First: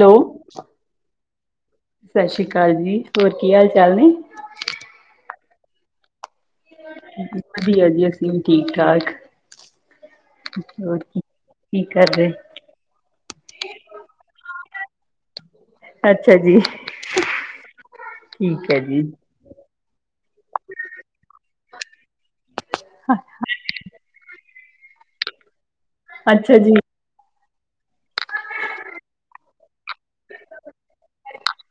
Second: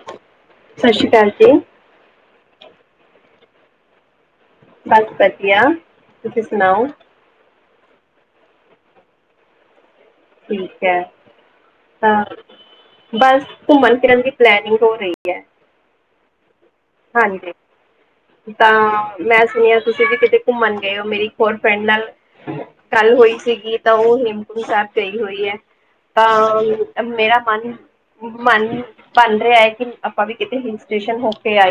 Hello, ਸ਼ਸ ਰੀ ਕਾਲ ਜੀ। ਸਾਸ ਰੀ ਕਾਲ ਜੀ, ਹੋਰ ਕੀ ਹਾਲ- ਚਾਲ ਨੇ। ਸਭ ਵਧੀਆ, ਤੁਸੀਂ ਸੁਣਾਓ ਵਧੀਆ ਜੀ, ਅਸੀ ਵੀ ਠੀਕ- ਠਾਕ। ਠੀਕ ਹੋਰ ਹੈ, ਕੀ ਤਾਂ ਕਰਦੇ ਬਸ ਘੁੰਮਣ ਫਿਰਨ ਦੀ ਪਲੈਨਿੰਗ ਹੋ ਰਈ ਐ। ਅੱਛਾ ਜੀ, ਹਾਂਜੀ, ਠੀਕ ਹੈ ਜੀ, ਤਾਂ ਮੈਂ ਸੁਣਿਆ ਤੁਸੀਂ ਵੀ ਕਿਤੇ ਘੁੰਮਣ ਗਏ ਓ, ਮੇਰੀ ਇਕ ਹੋਰ ਫਰੈਂਡ ਨਾਲ। ਗੱਲ ਹੋਈ ਸੀਗੀ, ਤਾਂ ਓਹ ਹੇਮਕੁੰਟ ਸਾਹਿਬ ਗਈ ਹੋਈ ਐ, ਅੱਛਾ ਜੀ, ਤਾਂ ਮੇਰਾ ਮਨ- ਮਨ ਬਣ ਰਿਆ ਏ, ਕੀ ਆਪਾਂ ਵੀ ਕਿਤੇ ਹਿਲ ਸਟੇਸ਼ਨ ਹੋ ਕੇ ਆਈ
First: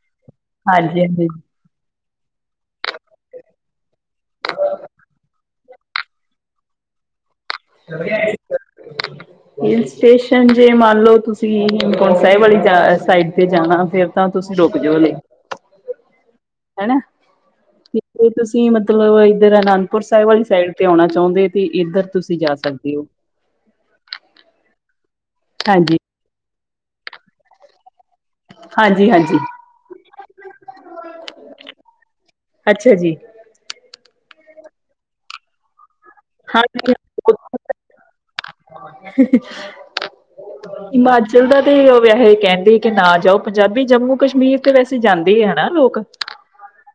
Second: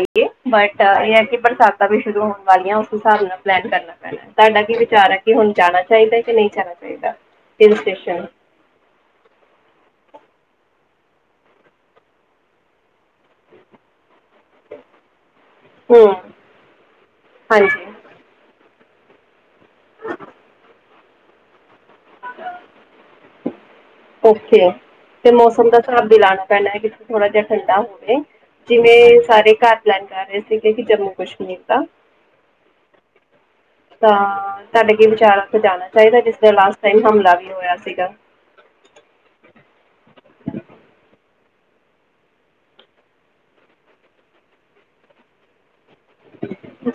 ਬਟ ਹਾਂਜੀ ਇਹ ਐ ਹਾਂਜੀ। ਕਿ ਬਰਸਾਤਾਂ ਵੀ ਸ਼ੁਰੂ ਹੋਣ ਵਾਲੀਆਂ, ਉਸ ਹਿਸਾਬ ਨਾਲ ਪਲੈਨ ਕਰਨਾ। ਤਾਡਾ ਕੀ ਵਿਚਾਰ ਐ, ਕੀ ਹੁਣ ਜਾਣਾ ਚਾਹੀਦਾ ਕਿ ਨਈ ਜਾਣਾ ਚਾਹੀਦਾ। ਹਿਲ ਸਟੇਸ਼ਨ [unintelligible] ਹਿਲ ਸਟੇਸ਼ਨ ਜੇ ਮੰਨ ਲਓ ਤੁਸੀਂ ਹੇਮਕੁੰਡ ਸਾਹਿਬ ਆਲੀ ਸਾਈਡ ਤੇ ਜਾਣਾ, ਫਿਰ ਤਾਂ ਤੁਸੀਂ ਰੁਕ ਜੋ ਹਲੇ। ਹੂੰ, ਹਨਾ, ਹਾਂਜੀ ਤੇ ਤੁਸੀਂ ਮਤਲਬ ਏਧਰ ਅਨੰਦਪੁਰ ਸਾਹਿਬ ਵਾਲੀ ਸਾਈਡ ਤੇ ਆਉਣਾ ਚਾਹੁੰਦੇ। ਤੇ ਏਧਰ ਤੁਸੀਂ ਜਾ ਸਕਦੇ ਓ। ਓਕੇੇ ਐ, ਤੇ ਮੌਸਮ ਦਾ ਹਾਂਜੀ, ਸਾਬ ਵੀ ਲਾਣ ਪਹਿਲਾਂ ਕਿ ਕਿਤੇ ਥੋੜ੍ਹਾ ਜਿਆ ਠੰਡਾ ਹੋਵੇ। ਹਾਂਜੀ, ਜਿਵੇਂ ਹਾਂਜੀ, ਸਾਰੇ ਘਰ ਪਲੈਨ ਕਰ ਰਹੇ ਸੀਗੇ ਕਿ ਜੰਮੂ ਕਸ਼ਮੀਰ ਦਾ। ਅੱਛਾ ਜੀ। ਤਾਂ ਤਾਡਾ ਕੀ ਵਿਚਾਰ ਆ ਓਥੇ ਜਾਣਾ ਚਾਈਦਾ, ਜਿਥੇ ਲਾਸਟ ਟਾਈਮ ਹਮਲਾ ਵੀ ਹਾਂਜੀ ਹੋਇਆ ਸੀਗਾ। [unintelligible] ਹਿਮਾਚਲ ਦਾ ਤੇ ਵੈਹੇ ਕਹਿੰਦੇ ਕਿ ਨਾ ਜਾਓ ਪੰਜਾਬੀ, ਜੰਮੂ ਕਸ਼ਮੀਰ ਤੇ ਵੈਸੇ ਜਾਂਦੇ ਈ ਨਾ ਹਨਾ ਲੋਕ।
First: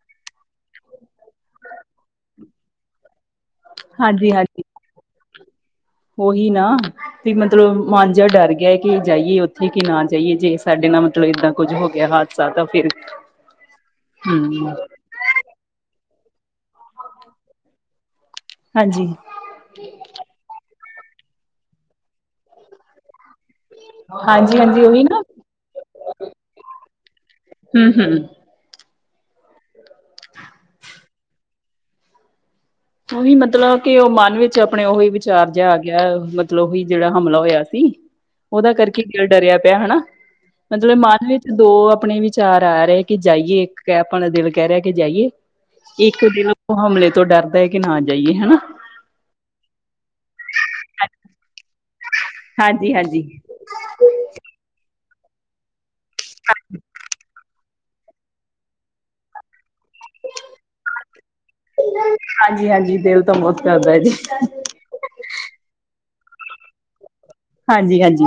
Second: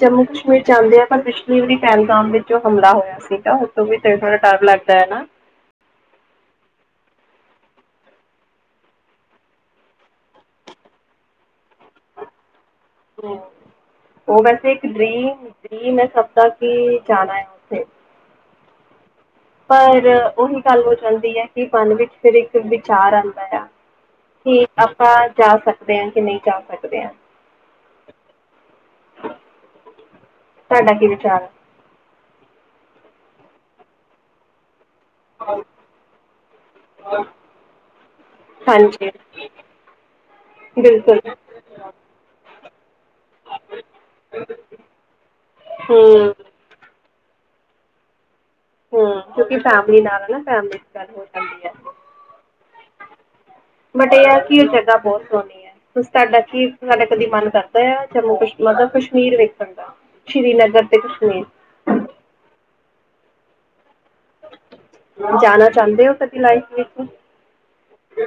ਜੰਮੂ ਕਸ਼ਮੀਰ ਜਾਂਦੇ ਆ, ਪਰ ਪਿਛਲੀ ਵਾਰੀ ਪਹਿਲਗਾਮ ਵਿੱਚ ਜੋ ਹਮਲਾ ਹੋਇਆ ਸੀ। ਨਹਾਉਣ ਤੇ ਵੀ ਤੇ ਥੋੜਾ ਡਰ ਲਗਦਾ ਐ ਨਾ। ਓਹੀ ਨਾ, ਤੇ ਮਤਲਬ ਮਨ ਜਿਆ ਡਰ ਗਿਆ, ਕਿ ਜਾਈਏ ਓਥੇ ਕਿ ਨਾ ਜਾਈਏ, ਜੇ ਸਾਡੇ ਨਾਲ ਮਤਲਬ ਏਦਾਂ ਕੁੱਝ ਹੋ ਗਿਆ ਵਾ। ਸਾਡਾ ਫਿਰ ਹ ਓ ਹਮ ਵੈਸੇ ਇੱਕ ਡਰੀਮ- ਡਰੀਮ ਏ ਸਭ ਦਾ ਕਿ ਜਾਣਾ ਏ। ਹਾਂਜੀ ਪਰ ਉਹੀ ਗੱਲ ਹੋ ਜਾਂਦੀ ਹੈ ਕਿ ਮਨ ਵਿੱਚ ਫਿਰ ਇੱਕ ਵਿਚਾਰ ਆਉਂਦਾ ਆ। ਹਾਂਜੀ ਕਿ ਹਾਂਜੀ ਉਹੀ ਆਪਾਂ ਨਾ ਜਾ ਸਕਦੇ ਹਾਂ ਕਿ ਨਹੀਂ ਜਾ ਸਕਦੇ ਹਾਂ। ਹਮ ਹਮ ਤੁਹਾਡਾ ਕੀ ਵਿਚਾਰ ਹੈ। ਉਹੀ ਮਤਲਬ ਕਿ ਉਹ ਮਨ ਵਿੱਚ ਆਪਣੇ ਉਹੀ। ਚਾਰ ਜਿਹਾ ਆ ਗਿਆ ਮਤਲਬ ਕੀ ਜਿਹੜਾ ਹਮਲਾ ਹੋਇਆ ਸੀ। ਉਹਦਾ ਕਰਕੇ ਹਾਂਜੀ ਦਿਲ ਡਰਿਆ ਪਿਆ ਹਨਾ ਮਤਲਬ ਬਿਲਕੁਲ ਮਨ ਵਿੱਚ ਦੋ ਆਪਣੇ ਵਿਚਾਰ ਆ ਰਹੇ। ਕਿ ਜਾਈਏ ਇੱਕ ਆਪਣਾ ਦਿਲ ਕਹਿ ਰਿਹਾ ਕਿ ਜਾਈਏ, ਇੱਕ ਹੂੰ ਦਿਨ ਉਹ ਹਮਲੇ ਤੋਂ ਡਰ। ਪਤਾ ਹੈ ਕਿ ਨਾ ਜਾਈਏ ਹਨਾ। ਹਮ ਕਿਉਂਕਿ ਫੈਮਿਲੀ ਨਾਲ ਨਾ ਫੈਮਲੀ ਚ ਗੱਲ ਹੋ ਜਾਂਦੀ ਹੈ। ਹਾਂਜੀ-ਹਾਂਜੀ। ਬਟ ਇਹ ਆ ਕਿ ਉਹ ਜਗ੍ਹਾ ਬਹੁਤ ਸੋਹਣੀ ਹੈ, ਤੁਸੀ ਤੁਹਾਡਾ ਕੀ ਕਦੀ ਮਨ ਕਰਦਾ। ਜੰਮੂ ਕਸ਼ ਮਤਲਬ ਕਸ਼ਮੀਰ ਵੇਖਣ ਦਾ ਸ਼੍ਰੀਨਗਰ ਤੇ ਕਸ਼ਮੀਰ। ਹਾਂਜੀ-ਹਾਂਜੀ ਦਿਲ ਤਾਂ ਬਹੁਤ ਕਰਦਾ ਜੀ। ਜਾਣਾ ਚਾਹੁੰਦੇ ਹੋ ਕਦੀ ਲਾਈਫ ਵਿੱਚ। ਹਾਂਜੀ- ਹਾਂਜੀ।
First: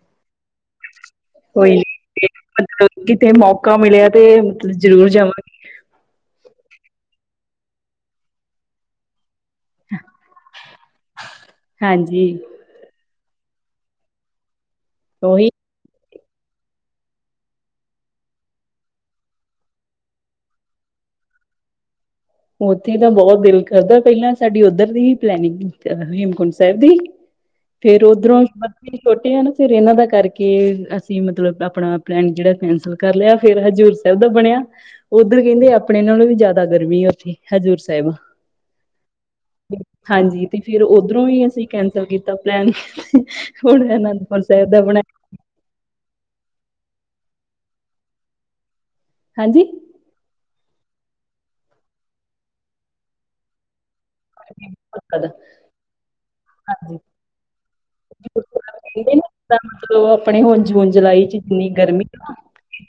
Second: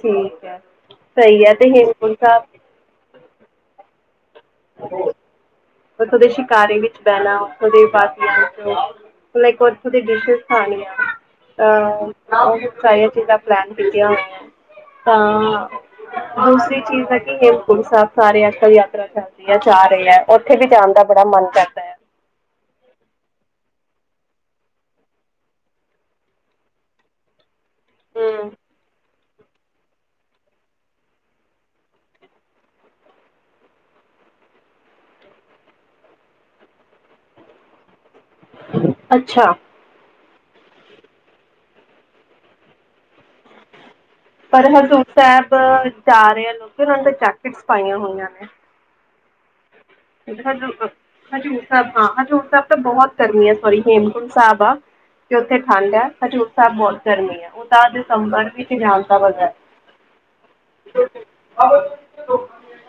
ਠੀਕ ਐ। ਸਈ ਐ ਤੇ ਹੇਮਕੁੰਟ ਸਾਬ- ਮਤਬ ਕਿਤੇ ਮੌਕਾ ਮਿਲਿਆ ਤੇ ਜ਼ਰੂਰ ਜਾਵਾਂਗੇ। ਫੇਰ ਓਦੇ ਸ਼ਿਕਾਰੇ ਵਿੱਚ ਬੈਣਾ ਉਦੇ ਬਾਕੀਆ ਵਿਚੋ। ਫ਼ੇਰ ਇੱਕ ਵਰ- ਓਥੇ ਡਿਸ਼ਸ ਖਾਣੀਆਂ। ਆ ਹਾਂਜੀ ਓ ਸਾਰੀਆਂ ਚੀਜ਼ਾਂ ਪਲੈਨ ਕੀਤੀਆਂ ਹੋਈਆਂ। ਉਹੀ ਹਾਂ ਦੂਸਰੀ ਚੀਜ਼ ਏ ਕਿ ਹੇਮਕੁੰਟ ਸੈਬ ਸਾਰੇ ਅੱਜ ਕੱਲ੍ਹ ਯਾਤਰਾ ਚਲ ਰਹੀ, ਜਾ ਰਹੇ ਉੱਥੇ ਵੀ ਜਾਣ ਦਾ ਬੜਾ ਮਨ ਕਰਦਾ ਏ। ਉੱਥੇ ਤਾਂ ਬਹੁਤ ਦਿਲ ਕਰਦਾ, ਪਹਿਲਾਂ ਸਾਡੀ ਉੱਧਰ ਦੀ ਹੀ ਪਲੈਨਿੰਗ ਸੀ ਹੇਮਕੁੰਟ ਸਾਹਿਬ ਦੀ। ਫੇਰ ਓਧਰੋਂ ਹਮ ਬੱਚੇ ਛੋਟੇ ਹੈ ਨਾ। ਫਿਰ ਇਹਨਾਂ ਦਾ ਕਰਕੇ ਅਸੀਂ ਮਤਲਬ ਆਪਣਾ ਪਲੈਨ ਜਿਹੜਾ ਕੈਂਸਲ ਕਰ ਲਿਆ ਫਿਰ ਹਜ਼ੂਰ ਸਾਹਿਬ ਦਾ ਬਣਿਆ। ਉੱਧਰ ਕਹਿੰਦੇ ਆਪਣੇ ਨਾਲੋਂ ਵੀ ਜ਼ਿਆਦਾ ਗਰਮੀ ਉੱਥੇ ਹਜ਼ੂਰ ਸਾਹਿਬ। ਅੱਛਾ। ਹਾਂਜੀ ਤੇ ਫਿਰ ਓਧਰੋਂ ਵੀ ਅਸੀਂ ਕੈਂਸਲ ਕੀਤਾ ਪਲੈਨ ਹੁਣ ਇਹਨਾਂ ਦਾ। ਪਰ ਹਜ਼ੂਰ ਬਣਾਇਆ ਸਾਹਿਬ ਜਾ ਰਹੇ ਆ ਲੋਕ ਉਹਨਾ ਨੇ ਤਾ ਜੈਕਟਸ ਪਾਈਆਂ ਹੋਈਆਂ ਨੇ। ਹਾਂਜੀ। ਹ ਹਜ਼ੂਰ ਸਾਹਿਬ ਹਾਂ ਹਜ਼ੂਰ ਸਾਹਿਬ ਤਾਂ ਬਹੁਤ ਗਰਮੀ ਆ ਸੋਰੀ ਹੇਮਕੁੰਟ ਸਾਹਿਬ ਆ। ਪੱਕਾ ਦਾ। ਕੀ ਉਥੇ ਠੰਡ ਹੈ ਹਜ਼ੂਰ ਸਾਹਿਬ ਹਾਂਜੀ ਬਹੁਤ ਗਰਮੀ ਹੈ ਤਾ ਦਸੰਬਰ ਵਿਚ ਗੁਰਦੁਆਰਾ ਜਾਣ ਕਹਿੰਦੇ ਦਾ ਨੇ ਮਜ਼ਾ ਹੈ। ਜਿੱਦਾਂ ਮਤਲਬ ਆਪਣੇ ਹੁਣ ਜ ਹੁਣ ਜੁਲਾਈ ਚ ਕਿਨੀ ਗਰਮੀ।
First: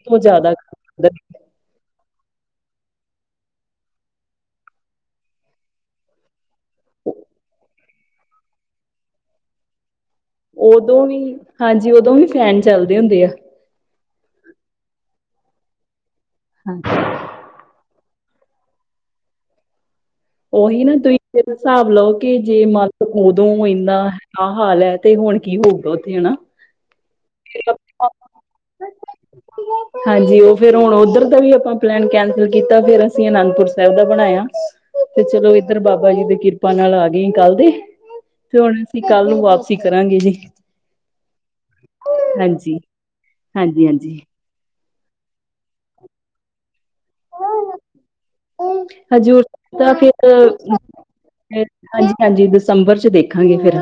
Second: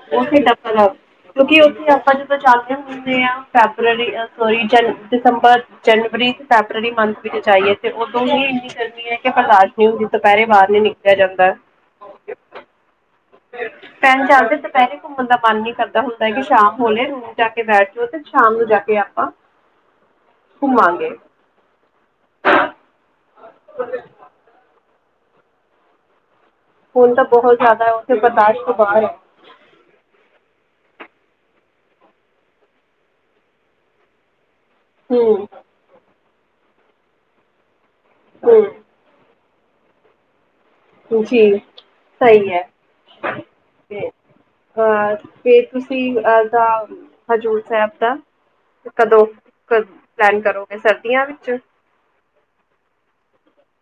ਤੋਂ ਉਥੇ ਜ਼ਿਆਦਾ ਡਬਲ ਹੈ ਗਰਮੀ ਕਿਉ ਕਿ ਆਪਾਂ ਜਦੋ ਜਾਂਦੇਹਾਂ ਦੇਖਦੇ ਹਾਂ ਫੈਬਰਰੀ ਸੋਰੀ ਜਨ ਦਸੰਬਰ। ਜਨਵਰੀ ਫੈਬਰਰੀ ਮੰਥ ਵਿੱਚ ਜਾਈਏ ਤੇ ਉਦੋਨ ਹੀ ਇੰਨੀ ਗਰਮੀ ਹੈ ਕਿ ਬਰਦਾਸ਼। ਗਰਮੀ ਹੁੰਦੀ ਦੁਪਹਿਰੇ ਬਾਹਰ ਉੱਧਰ। ਨੀ ਉਦੋਂ ਨਿਕਲਿਆ ਵੀ ਜਾਂਦਾ। ਹਾਂਜੀ ਉਦੋਂ ਵੀ ਫੈਨ ਚੱਲਦੇ ਹੁੰਦੇ ਆ ਪੈਰ ਚੱਲਦੇ ਦੁਪਹਿਰੇ ਘੁੰਮਣ ਦਾ ਮਨ ਨੀ ਕਰਦਾ ਹੁੰਦਾ ਹੈ ਕਿ ਸ਼ਾਮ ਹਾਂ, ਹੋਲੇ। ਜਾ ਕੇ ਬੈਠ ਜੋ ਤੇ ਸ਼ਾਮ ਨੂੰ ਜਾ ਕੇ ਆਪਾਂ ਉਹੀ ਨਾ ਘੁੰਮਾਂਗੇ ਤੁਸੀਂ ਜੇ ਹਿਸਾਬ ਲਓ ਕਿ ਜੇ ਮਤ ਉਦੋਂ ਇੰਨਾ ਆ ਹਾਲ ਐ। ਤੇ ਹੁਣ ਕੀ ਹੋਊਗਾ ਉੱਥੇ ਹਨਾ। ਹੁਣ ਤਾਂ ਬਹੁਤ ਫਿਰ ਜ਼ਿਆਦਾ ਆਪਾਂ ਉੱਥੇ ਬਰਦਾਸ਼ਤ ਤੋਂ ਬਾਹਰ ਹੈ। [inaudible] [inaudible] ਹਾਂਜੀ ਉਹ ਫਿਰ ਹੁਣ ਓਧਰ ਦਾ ਵੀ ਆਪਾਂ ਪਲੈਨ ਕੈਂਸਲ ਕੀਤਾ ਫਿਰ ਅਸੀਂ ਅਨੰਦਪੁਰ ਸਾਹਿਬ ਦਾ ਬਣਾਇਆ। ਤੇ ਹੂੰ ਚਲੋ ਇੱਧਰ ਬਾਬਾ ਜੀ ਦੀ ਕਿਰਪਾ ਨਾਲ ਆ ਗਏ ਕੱਲ ਦੇ, ਤੇ ਹੁਣ ਅਸੀਂ ਕੱਲ ਨੂੰ ਵਾਪਸ। ਅਸੀਂ ਕਰਾਂਗੇ ਜੀ। ਜੀ ਸਹੀ ਹੈ। ਹਾਂਜੀ ਹਾਂਜੀ ਹਾਂਜੀ। ਅਹ ਫਿਰ ਤੁਸੀਂ ਅਦਾ ਹਜ਼ੂਰ ਸਾਹਿਬ ਦਾ। ਕਦੋਂ ਹਜ਼ੂਰ ਕ ਤਾਂ ਫਿਰ ਪਲੈਨ [inaudible] ਕਰੋਗੇ ਸਰਦੀਆਂ ਵਿੱਚ ਹਾਂਜੀ-ਹਾਂਜੀ ਦਸੰਬਰ ਚ ਦੇਖਾਂਗੇ ਫਿਰ।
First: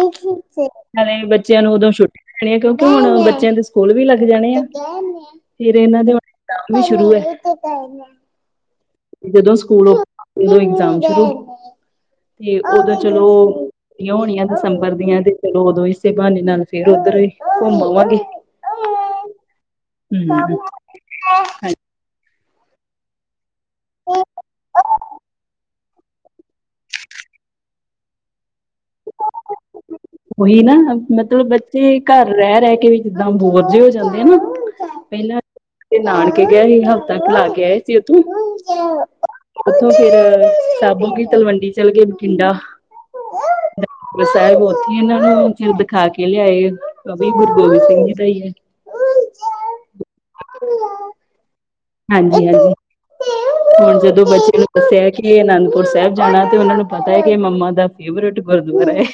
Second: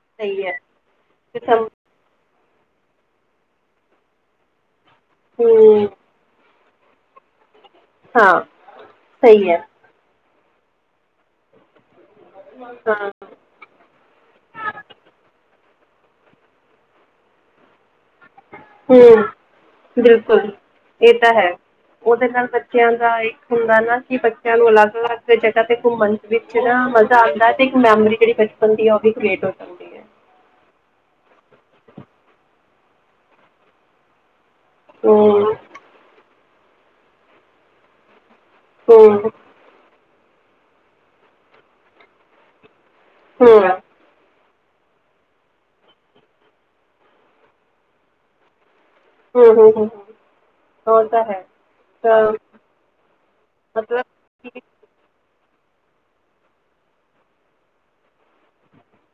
ਸਹੀ ਹੈ ਨਾਲੇ ਬੱਚਿਆਂ ਦਸੰ ਨੂੰ ਉਦੋਂ ਛੁੱਟੀਆਂ ਨੇ ਆ ਕਿਉਂਕਿ ਹੁਣ ਬੱਚਿਆਂ ਦੇ ਸਕੂਲ ਵੀ ਲੱਗ ਜਾਣੇ ਆ। ਫੇਰ ਹੂੰ ਇਹਨਾਂ ਦੇ ਐਕਸਾਮ ਵੀ ਸ਼ੁਰੂ ਹੈ। ਹਾਂ। ਸਹੀ ਜਦੋਂ ਹੈ ਸਕੂਲ ਦੇ ਇਗਜ਼ਾਮ ਸ਼ੁਰੂ ਤੇ ਓਦੋਂ ਹਾਂ ਚਲੋ ਹੋਣੀਆਂ ਦਸੰਬਰ ਦੀਆਂ ਤੇ ਚਲੋ ਉਦੋਂ ਹਿੱਸੇ ਬਹਾਨੇ ਨਾਲ ਫੇਰ ਉੱਧਰ ਹੀ ਘੁੰਮ ਆਵਾਂਗੇ। ਹਮ-ਮ, ਬਿਲਕੁਲ ਹੂੰ ਇਹ ਤਾਂ ਹੈ। ਉਹਦੇ ਨਾਲ ਬੱਚਿਆਂ ਦਾ ਇੱਕ ਹੁੰਦਾ ਨਾ ਕਿ ਹਾਂਜੀ ਬੱਚਿਆਂ ਨੂੰ ਅਲੱਗ -ਅਲੱਗ ਤੇ ਜਗ੍ਹਾ ਤੇ ਘੁੰਮਣ ਵਿੱਚ ਨਾ ਮਜ਼ਾ ਆਦਾਂ ਤੇ ਇੱਕ ਮੈਮਰੀ ਜਿਹੜੀ ਬਚਪਨ ਦੀ ਆ ਉਹ ਵੀ ਕ੍ਰੀਏਟ ਹੋ ਜਾਣ। ਉਹੀ ਨਾ ਮਤਲਬ ਬੱਚੇ ਘਰ ਰਹਿ -ਰਹਿ ਕੇ ਵੀ ਜਿੱਦਾਂ ਬੋਰ ਜੇ ਹੋ ਜਾਂਦੇ ਆ ਨਾ। ਪਹਿਲਾਂ ਹੂੰ [inaudible] ਨਾਨਕੇ ਗਏ ਸੀ ਹਫ਼ਤਾ ਕ ਲਾ ਕੇ ਆਏ ਸੀ ਉੱਥੋਂ। ਹਮ-ਮ। ਉੱਥੋਂ ਫੇਰ ਸਾਬੂ ਕੀ ਤਲਵੰਡੀ ਚਲ ਗਏ ਬਠਿੰਡਾ। ਹਮ-ਮ। ਪਰ ਸਾਹਿਬ ਉੱਥੇ ਇਹਨਾਂ ਨੂੰ ਫਿਰ ਦਿਖਾ ਕੇ ਲਿਆਏ, ਭਾਭੀ ਗੁਰੂ ਗੋਬਿੰਦ ਸਿੰਘ ਜੀ ਦਾ ਈ ਐ। ਹਮ-ਹਮ-ਹਮ ਔ ਤਾਂ ਹੈ। ਤਾਂ ਹਾਂਜੀ-ਹਾਂਜੀ, ਹੁਣ ਮਤਲਬ ਜਦੋਂ ਬੱਚੇ ਕਿ ਨੂੰ ਦੱਸਿਆ ਐ ਕੀ ਅਨੰਦਪੁਰ ਸਾਹਿਬ ਜਾਣਾ ਤੇ ਉਹਨਾ ਨੂੰ ਪਤਾ ਹੈ, ਕਿ ਇਹ ਮੰਮਾ ਦਾ ਫੇਵਰੇਟ ਗੁਰਦੁਆਰਾ ਹੈ।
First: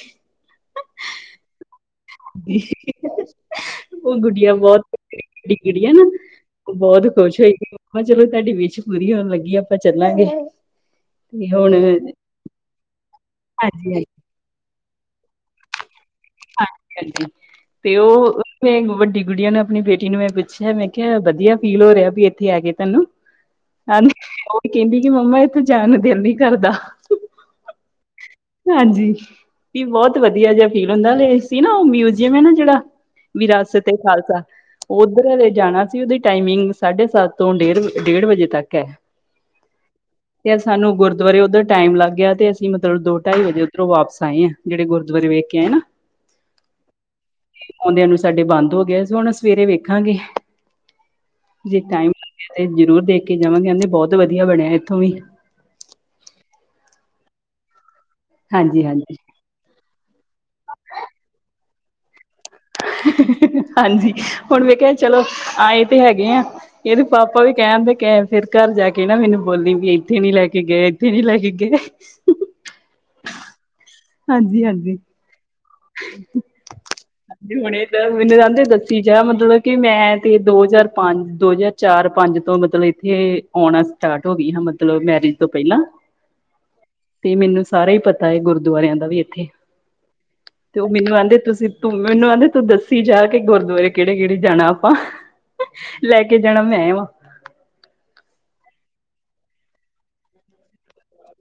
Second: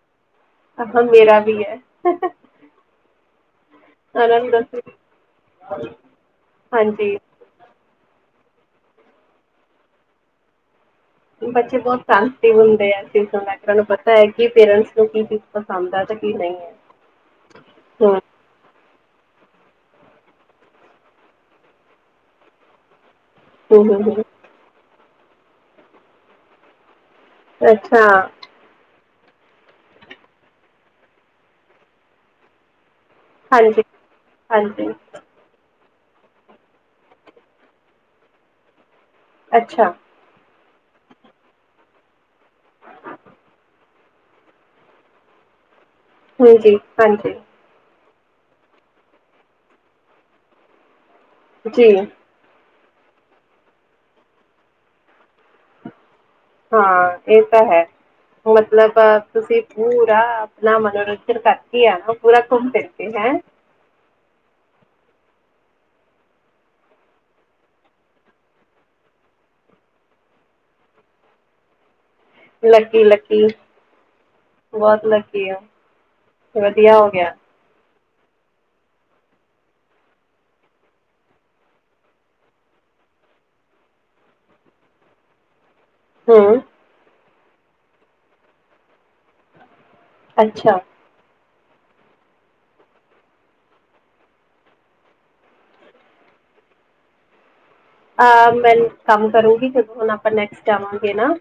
ਅਹੋ ਮੇਰਾ ਵੀ ਐ। [inaudible] ਉਹ ਉਹਨਾਂ ਨੂੰ ਗੁੱਡੀਆਂ ਦੱਸੋ ਬਹੁਤ [inaudible] ਗੁੱਡੀਆਂ ਨਾ ਉਹ ਬਹੁਤ ਹਾਂਜੀ ਖੁਸ਼ ਹੋਈ। ਹਾਂ, ਚਲੋ ਤੁਹਾਡੀ ਵਿਸ਼ ਪੂਰੀ ਹੋਣ ਲੱਗੀ ਆ ਆਪਾਂ ਚੱਲਾਂਗੇ। ਹੁਣ ਬੱਚੇ ਬਹੁਤ ਹਾਂਜੀ ਸਾਂਸਟਿਵ ਹੁੰਦੇ ਆ ਚੀਜ਼ਾਂ ਲੈ ਕੇ ਓਨੂੰ ਹਾਂਜੀ ਪਤਾ ਹੈ, ਕਿ ਪੇਰੈਂਟਸ ਨੂੰ ਕੀ-ਕੀ- ਪਸੰਦ ਹੈ ਤੇ ਕੀ ਨਹੀਂ ਹੈ। ਹਾਂਜੀ ਤੇ ਹਮ। ਉਹ ਮੈਂ ਵੱਡੀ ਗੁੱੜੀਆਂ ਨੂੰ ਆਪਣੀ ਬੇਟੀ ਨੂੰ ਮੈਂ ਐ ਪੁੱਛਿਆ ਮੈਂ ਕਿਹਾ, ਵਧੀਆ ਫੀਲ ਹੋ ਰਿਹਾ ਵੀ ਇੱਥੇ ਆਕੇ ਤੁੈਨੂੰ। ਹੂੰ ਹੂੰ ਹਾਂਜੀ ਹੂੰ ਉਹ ਕਹਿੰਦੀ ਕਿ ਮੰਮਾ ਇਥੋ ਜਾਣ ਨੂ ਦਿਲ ਨੀ ਕਰਦਾ। ਅੱਛਾ। ਹਾਂਜੀ ਵੀ ਬਹੁਤ ਵਧੀਆ ਜਾ ਫੀਲ ਹੁੰਦਾ ਸੀ ਨਾ ਉਹ ਮਿਊਜ਼ਅਮ ਹੈ ਨਾ ਜਿਹੜਾ ਹਾਂਜੀ, ਵਿਰਾਸਤ- ਏ- ਖਾਲਸਾ ਹਾਂਜੀ, ਉੱਧਰ ਹਲੇ ਜਾਣਾ। ਉਹਦੀ ਟਾਈਮਿੰਗ ਸਾਢੇ ਸੱਤ ਤੋਂ ਡੇਢ -ਡੇਢ ਵਜੇ ਤੱਕ ਹੈ। ਅੱਛਾ। ਤੇ ਸਾਨੂੰ ਗੁਰਦੁਆਰੇ ਉੱਧਰ ਟਾਈਮ ਲੱਗ ਗਿਆ ਤੇ ਅਸੀਂ ਮਤਲਬ ਦੋ ਢਾਈ ਵਜੇ ਉੱਧੋਂ ਵਾਪਸ ਆਏ ਆ, ਜਿੜੇ ਗੁਰਦਆਰੇ ਵੇਖ ਆਏ ਨਾ। ਹੁਂਜੀ ਹਾਂਜੀ। ਆਂਓਦਿਆਂ ਨੂੰ ਸਾਡੇ ਬੰਦ ਹੋ ਗਿਆ ਸੀ ਹੁਣ ਸਵੇਰੇ ਵੇਖਾਂਗੇ, ਜੇ ਜੀ, ਟਾਈਮ ਤੇ ਜ਼ਰੂਰ ਦੇਖ ਕੇ ਜਾਵਾਂਗੇ ਆਦੇਂ ਬਹੁਤ ਵਧੀਆ ਬਣਿਆ ਇੱਥੋਂ ਵੀ ਹਾਂ ਇਹ ਤਾਂ ਹੈ, ਹਾਂਜੀ ਮਤਲਬ ਹਾਂਜੀ ਆ ਤੁਸੀਂ ਪੂਰਾ ਆਪਣਾ ਮਨੋਰੰਜਨ ਕਰਕੇ ਆਏ ਹੋ, ਪੂਰਾ ਘੁੰਮ ਫਿਰਕੇ ਹੈਂ। ਹਾਂਜੀ, ਹੁਣ ਮੈਂ ਕਿਆ ਚਲੋ, ਆਏ ਤੇ ਹੈਗੇ ਆਂ। ਇਹਦੇ ਪਾਪਾ ਵੀ ਕਹਿਣ ਦੇ ਕਹਿਣ, ਫਿਰ ਘਰ ਜਾ ਕੇ ਨਾ ਮੈਨੂੰ ਬੋਲੀ ਵੀ ਇੱਥੇ ਨੀ ਲੈ ਕੇ ਗਏ-ਇੱਥੇ ਨੀ ਲੈ ਕੇ ਗਏ। ਹ। ਲੱਕੀ -ਲੱਕੀ ਹਾਂਜੀ ਹਾਂਜੀ ਬਹੁਤ ਲੱਕੀ ਔ ਵਧੀਆ ਹੋ ਗਿਆ। ਹੁਣੇ ਤਾਂ ਮੈਨੂੰ ਕਹਿੰਦੇ ਦੱਸੀ ਜਾ ਮਤਲਬ ਕਿ ਮੈਂ ਤੇ ਦੋ ਹਜ਼ਾਰ ਪੰਜ, ਦੋ ਹਜ਼ਾਰ ਚਾਰ - ਪੰਜ ਤੋਂ ਮਤਲਬ ਇੱਥੇ ਆਉਣਾ ਸਟਾਰਟ ਹੋ ਗਈ ਸਾ ਮਤਲਬ ਮੈਰਿਜ ਤੋਂ ਪਹਿਲਾ। ਹਮ। ਤੇ ਮੈਨੂੰ ਸਾਰਾ ਹੀ ਪਤਾ ਐ ਗੁਰਦੁਆਰਿਆਂ ਦਾ ਵੀ ਇੱਥੇ। ਅੱਛ। ਤੇ ਉਹ ਮੈਨੂੰ ਆਂਦੇ ਤੁਸੀਂ ਤੂੰ ਮੈਨੂੰ ਆਂਦੇ ਤੂੰ ਦੱਸੀ ਜਾ ਕੇ ਗੁਰਦੁਆਰੇ ਕਿਹੜੇ -ਕਿਹੜੇ ਜਾਣਾ ਆਪਾਂ। ਲੈ ਕੇ ਜਾਣਾ ਮੈਂ ਵਾਂ। ਅਹ ਮੈਂ ਕੰਮ ਕਰੂੰਗੀ ਜਦੋਂ ਹੁਣ ਆਪਾਂ ਨੈਕਸਟ ਆਵਾਂਗੇ ਨਾ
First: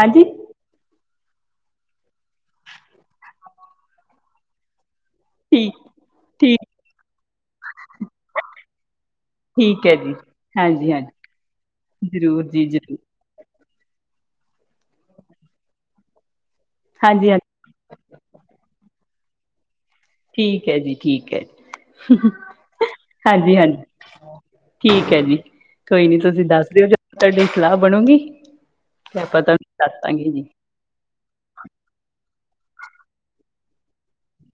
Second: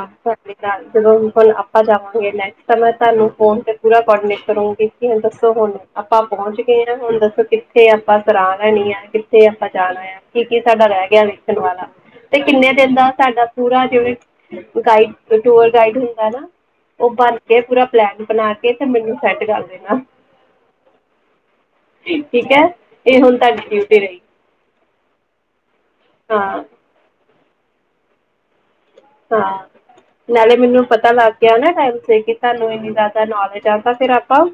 ਹਾਂਜੀ ਨਾਲ ਜਦੋਂ ਹੁਣ ਆਪਾਂ ਜਾਵਾਂਗੇ ਨੈਕਸਟ ਮੈਂ ਤੁਹਾਨੂੰ ਫੋਨ ਤੇ ਪੂਰਾ ਕੋਰਡੀਨੇਟ ਕਰੂੰਗੀ। ਹ ਦੱਸੋ ਠੀਕ ਹੁਣ ਆਪਾ ਪਹੁੰਚ ਠੀਕ ਗਏ ਹਾਂ ਹੁਣ ਦੱਸੋ ਕਿੱਥੇ ਆਪਾ ਸਰਾਂ ਲੈਣੀ ਹ, ਕਿੱਥੇ ਆਪਾਂ ਠੀਕ ਜਾ ਹੈ ਹਾਂਜੀ ਸਾਡਾ ਰਹਿ ਗਿਆ ਹਾਂਜੀ ਵੇਖਣ ਵਾਲਾ ਤੇ ਜ਼ਰੂਰ ਜੀ ਕਿੰਨੇ ਦਿਨ ਜ਼ਰੂਰ ਦਾ ਸਾਡਾ ਪੂਰਾ ਜਿਵੇ ਗਾਈਡ ਟੂਅਰ ਗਾਈਡ ਹੁੰਦਾ ਨਾ ਉਹ ਹਾਂਜੀ ਬੰਦ ਹਾਂਜੀ ਏ ਪੂਰਾ ਪਲੈਨ ਬਣਾ ਕੇ ਤੇ ਮੈਨੂੰ ਸੈਂਡ ਕਰ ਦੇਣਾ। ਠੀਕ ਹੈ ਜੀ ਠੀਕ ਹੈ, ਠੀਕ ਹੈ ਇਹ ਹੁਣ ਤੁਹਾਡੀ ਹਾਂਜੀ-ਹਾਂਜੀ। ਡਿਊਟੀ ਰਹੀ ਠੀਕ ਹੈ ਜੀ ਕੋਈ ਨੀ ਤੁਸੀਂ ਹਾਂ ਦੱਸ ਦਿਓ ਜਦੋਂ ਤੁਹਾਡੀੇ ਸਲਾਹ ਬਣੂਗੀ। ਤੇ ਆਪਾਂ ਹਾਂ ਤੁਹਾਨੂੰ ਦੱਸ ਦਾਂਗੇ ਜੀ ਨਾਲੇ ਮੈਨੂੰ ਪਤਾ ਲੱਗ ਲੱਗ ਗਿਆ ਟਮ ਸੇ ਕੀ ਤਾਂਨੂੰ ਇੰਨੀ ਜਾਦਾ ਨੌਲੇਜ ਹੈ ਫਿਰ ਆਪਾ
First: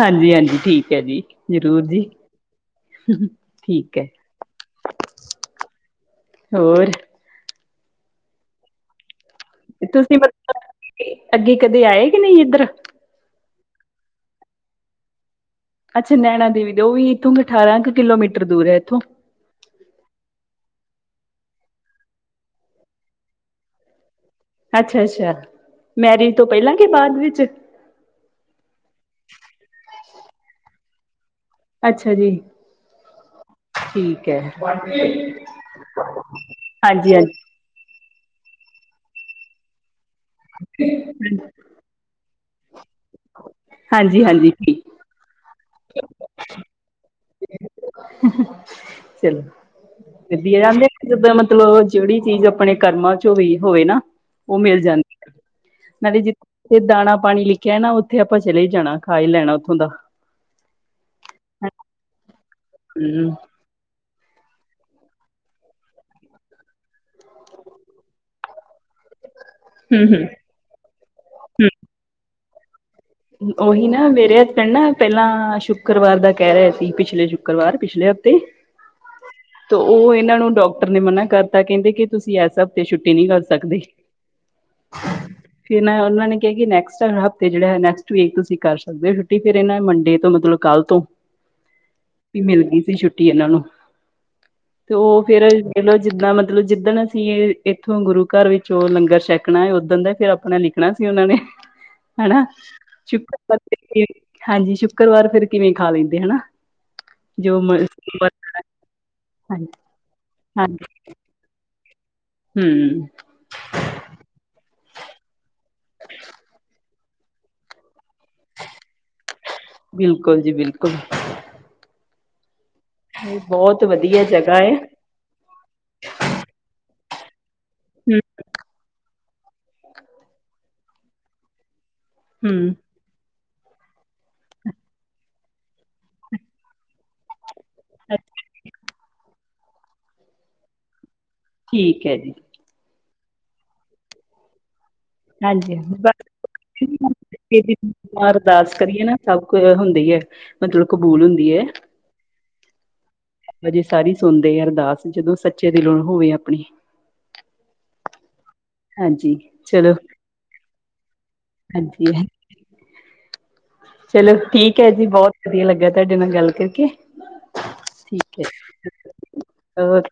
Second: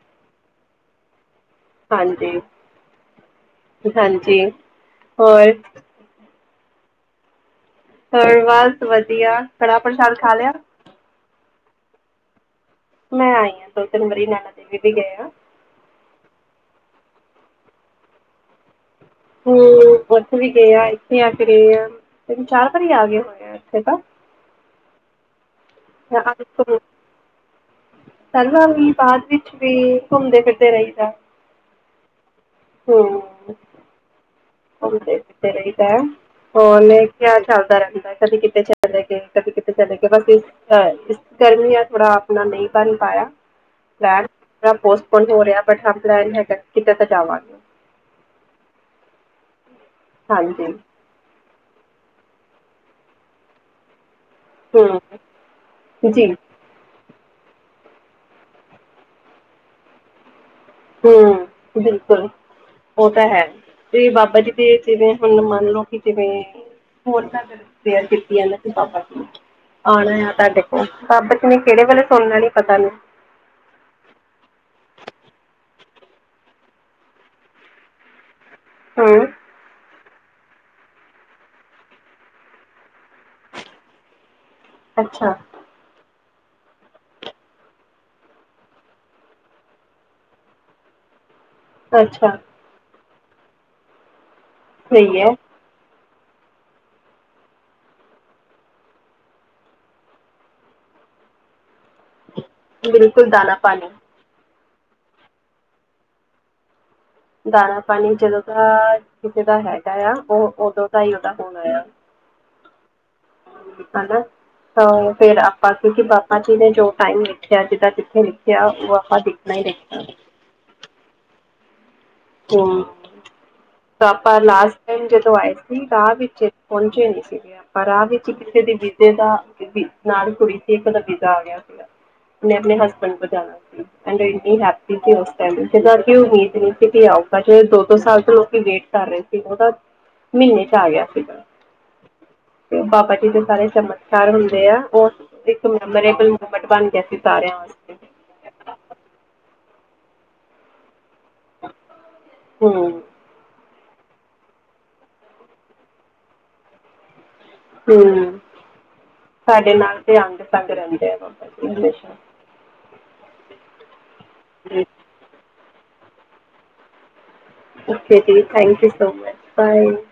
ਹਾਂਜੀ-ਹਾਂਜੀ ਠੀਕ ਹੈ ਜੀ ਜ਼ਰੂਰ ਜੀ। ਹਾਂਜੀ ਠੀਕ ਹੈ। ਹਾਂਜੀ ਹੋਰ ਹੋਰ ਹੋ ਬਸ ਵਧੀਆ ਕੜਾਹ ਪ੍ਰਸ਼ਾਦ ਤੁਸੀਂ ਖਾ ਲਿਆ? ਮਤਲਬ ਅੱਗੇ ਕਦੇ ਆਏ ਕਿ ਨਹੀਂ ਇੱਧਰ। ਮੈਂ ਆਈ ਹਾਂ ਦੋ ਤਿੰਨ ਵਾਰੀ ਨੈਨਾ ਦੇਵੀ ਦੇ ਗਏ ਆਂ। ਅੱਛਾ ਨੈਨਾ ਦੇਵੀ ਦੇ ਉਹ ਵੀ ਇੱਥੋਂ ਅਠਾਰਾਂ ਕੁ ਕਿਲੋਮੀਟਰ ਦੂਰ ਹੈ ਇੱਥੋਂ। ਹਮ ਉੱਥੇ ਵੀ ਗਏ ਆ, ਇੱਥੇ ਆ ਕੇ ਰਹੇ ਆ ਤੈਨੂੰ ਚਾਰ ਵਾਰੀ ਆ ਗਏ ਹੋਏ ਆ ਇੱਥੇ ਤਾਂ। ਅੱਛਾ-ਅੱਛਾ ਮੈਰਿਜ ਤੋਂ ਪਹਿਲਾਂ ਕੇ ਬਾਦ ਵਿੱਚ? ਸਰਵਾ ਵੀ ਬਾਅਦ ਵਿੱਚ ਵੀ ਘੁੰਮਦੇ ਫਿਰਦੇ ਰਹੀਦਾ। ਅੱਛਾ ਜੀ। ਹਮ ਠੀਕ ਹੈ। ਘੁੰਮਦੇ ਫਿਰਦੇ ਰਹੀਦਾ ਹਾਂਜੀ ਹਾਂਜੀ [unintelligible] ਚੱਲਦਾ ਰਹਿੰਦਾ ਕਦੀ ਕਿਤੇ ਚਲੇ ਗਏ, ਕਦੀ ਕਿਤੇ ਚਲੇ ਗਏ ਬਸ ਇਹ ਅ ਇਸ ਗਰਮੀਆਂ ਥੋੜਾ ਆਪਣਾ ਨਹੀਂ ਬਣ ਪਾਇਆ ਹਾਂਜੀ ਹਾਂਜੀ [unintelligible] ਠੀਕ ਹੁਣ ਹੋ ਰਿਹਾ ਬਟ ਹਾਂ ਪਲੈਨ ਹੈਗਾ ਕਿਤੇ ਤਾਂ ਜਾਵਾਂਗੇ। ਚਲੋ ਤੇ [unintelligible] ਹਾਂਜੀ, ਜਿੱਦਾਂ ਮਤਲਬ ਜਿਹੜੀ ਚੀਜ਼ ਆਪਣੇ ਕਰਮਾਂ ਚੋਂ ਵੀ ਹੋਵੇ ਨਾ ਉਹ ਮਿਲ ਜਾਂਦੇ, ਹੂੰ ਨਾਲੇ ਜੀ, ਜਿ ਤੇ ਦਾਣਾ ਪਾਣੀ ਲਿਖਿਆ ਨਾ ਉੱਥੇ ਆਪਾਂ ਚਲੇ ਹੀ ਜਾਣਾ ਖਾ ਹੀ ਲੈਣਾ ਉੱਥੋਂ ਦਾ। ਹਮ ਬਿਲਕੁਲ ਉਹ ਹੂੰ, ਤਾਂ ਹੈ। ਤੇ ਬਾਬਾ ਜੀ ਦੇ ਜਿਵੇਂ ਹੁਣ ਮੰਨ ਲਓ ਕਿ ਜਿਵੇਂ ਹੋਰ [unintelligible] ਹੂੰ, ਹੂੰ, ਆਉਣਾ ਆ ਹੂੰ। ਤਾਂ ਦੇਖੋ ਬਾਬਾ ਕਿਵੇ ਕਿਹੜੇ ਵੇਲੇ ਸੁਣਨੀ ਪਤਾ ਨੀ। ਉਹੀ ਨਾ ਮੇਰੇ ਹਸਬੈਂਡ ਨਾ ਪਹਿਲਾਂ ਸ਼ੁੱਕਰਵਾਰ ਦਾ ਕਹਿ ਰਿਹਾ ਸੀ ਪਿਛਲੇ ਸ਼ੁੱਕਰਵਾਰ ਪਿਛਲੇ ਤੇ ਹਮ ਤੇ ਉਹ ਇਹਨਾਂ ਨੂੰ ਡਾਕਟਰ ਨੇ ਮਨਾ ਕਰਤਾ ਕਹਿੰਦੇ ਕਿ, ਤੁਸੀਂ ਇਸ ਹਫ਼ਤੇ ਛੁੱਟੀ ਨਹੀਂ ਕਰ ਸਕਦੇ [unintelligible] ਅੱਛਾ ਫ ਮੈਂ ਉਹਨਾਂ ਨੇ ਕਿਹਾ ਨੈਸਟ ਟਾਈਮ ਹਫ਼ਤੇ ਜਿੜਾ ਨੈਟ ਤੁਸੀਂ ਕਰ ਸਕਦੇ ਹੋ ਛੁੱਟੀ, ਫੇਰ ਇਹਨਾਂ ਮੰਡੇ ਤੋਂ ਮਤਲਬ ਕੱਲ ਤੋਂ ਅੱਛਾ ਵੀ ਮਿਲ ਗਈ ਸੀ ਛੁੱਟੀ ਇਹਨਾਂ ਨੂੰ, ਤੇ ਸਹੀ ਉਹ ਹੈ ਫੇਰ ਕਹਿਲੋ ਜਿੱਦਾਂ ਮਤਲਬ ਜਿੱਦਣ ਅਸੀਂ ਇੱਥੋਂ ਗੁਰੂ ਘਰ ਵਿਚੋ ਉਹ ਲੰਗਰ ਛਕਣਾ ਓਦਣ ਦਾ ਫਿਰ ਆਪਣਾ ਲਿਖ ਦੇਖਣਾ ਸੀ ਉਹਨਾਂ ਨੇ ਹਨਾ ਬਿਲਕੁਲ ਦਾਣਾ ਪਾਣੀ [inaudible] ਹਾਂਜੀ ਸ਼ੁੱਕਰਵਾਰ ਫਿਰ ਕਿਵੇਂ ਖਾ ਲਈਦੇ ਹਨਾ। ਜੋ ਮ ਦਾਣਾ ਪਾਣੀ ਜਦੋਂ ਦਾ ਕਿਸੇ ਦਾ ਹਾਂਜੀ ਹੈਗਾ ਆ ਉਹ ਹਾਂਜੀ ਉਦੋਂ ਦਾ ਹੀ ਉਹਦਾ ਹੋਣਾ ਆ। ਹਮ ਹਨਾ ਤਾਂ ਫੇਰ ਆਪਾਂ ਕਿਉਂਕਿ ਬਾਬਾ ਜੀ ਨੇ ਜੋ ਟਾਈਮ ਆ ਜਿੱਦਾਂ ਜਿੱਥੇ ਦੇਖਿਆ ਉਹ ਆਪਾਂ ਦੇਖਣਾ ਹੀ ਰਖਿਆ ਬਿਲਕੁਲ ਜੀ ਬਿਲਕੁਲ ਹਮ ਇਹ ਬਹੁਤ ਵਧੀਆ ਆਪਾਂ ਜਗ੍ਹਾ ਹੈ ਲਾਸਟ ਟਮ ਜਦੋਂ ਆਏ ਸੀ ਰਾਹ ਵਿੱਚ ਪਹੁੰਚੇ ਨੀ ਸੀਗੇ ਆਪਾਂ ਰਾਹ ਹਮ ਵਿੱਚ ਕਿਸੇ ਦੀ ਬਜੇ ਦਾ ਨਾਲ ਕੁੜੀ ਉਹਦਾ ਬੀਜ਼ਾ ਆ ਗਿਆ ਸੀਗਾ ਉਹਨੇ ਹਮ ਆਪਣੇ ਹ ਐਮ ਵੈਰੀ ਹੈਪੀ ਕਿ ਉਸ ਟਾਇਮ ਜਦ ਕਿ ਇਹ ਉਮੀਦ ਨਹੀਂ ਸੀ ਕਿ ਓ ਆਓ। ਅਜੇ ਦੋ ਦੋ ਸਾਲ ਤੋਂ ਲੋਕੀ ਵੇਟ ਕਰ ਰਹੇ ਸੀ, ਉਹ ਤਾਂ ਮਹੀਨੇ ਚ ਆ ਗਿਆ ਸੀਗਾ। ਠੀਕ ਏ ਜੀ। ਬਾਬਾ ਜੀ ਦੇ ਸਾਰੇ ਚਮਤਕਾਰ ਹੁੰਦੇ ਆ ਓ। ਇੱਕ ਹਾਂਜੀ ਬਸ ਮੈਮੋਰੇਬਲ ਮੂਮੈਂਟ ਬਣ ਗਿਆ ਸੀ ਸਾਰਿਆਂ ਵਾਸਤੇ। ਅਰਦਾਸ ਕਰੀਏ ਨਾ ਸਭ ਕੁ ਹੁੰਦੀ ਏ, ਮਤਲਬ ਕਬੂਲ ਹੁੰਦੀ ਏ। ਹੂ ਵਜੇ ਸਾਰੀ ਸੁਣਦੇ ਅਰਦਾਸ ਜਦੋਂ ਸੱਚੇ ਦਿਲੋਂ ਹੋਵੇ ਆਪਣੀ। ਹੂ। ਹਾਂਜੀ ਸਾਡੇ ਚਲੋ ਨਾਲ ਤੇ ਅੰਗ ਤਗ ਰਹਿੰਦੇ ਹੈ ਬਾਬਾ ਜੀ ਹਾਂਜੀ ਹਮੇਸ਼ਾ ਚਲੋ ਠੀਕ ਹੈ ਜੀ ਬਹੁਤ ਵਧੀਆ ਲੱਗਾ ਤੁਹਾਡੇ ਨਾਲ ਗੱਲ ਕਰਕੇ ਓਕੇ ਠੀਕ ਜੀ ਥੈਂਕ ਯੂ ਹੈ ਸੋ ਮਚ ਬਾਏ। ਓਕੇ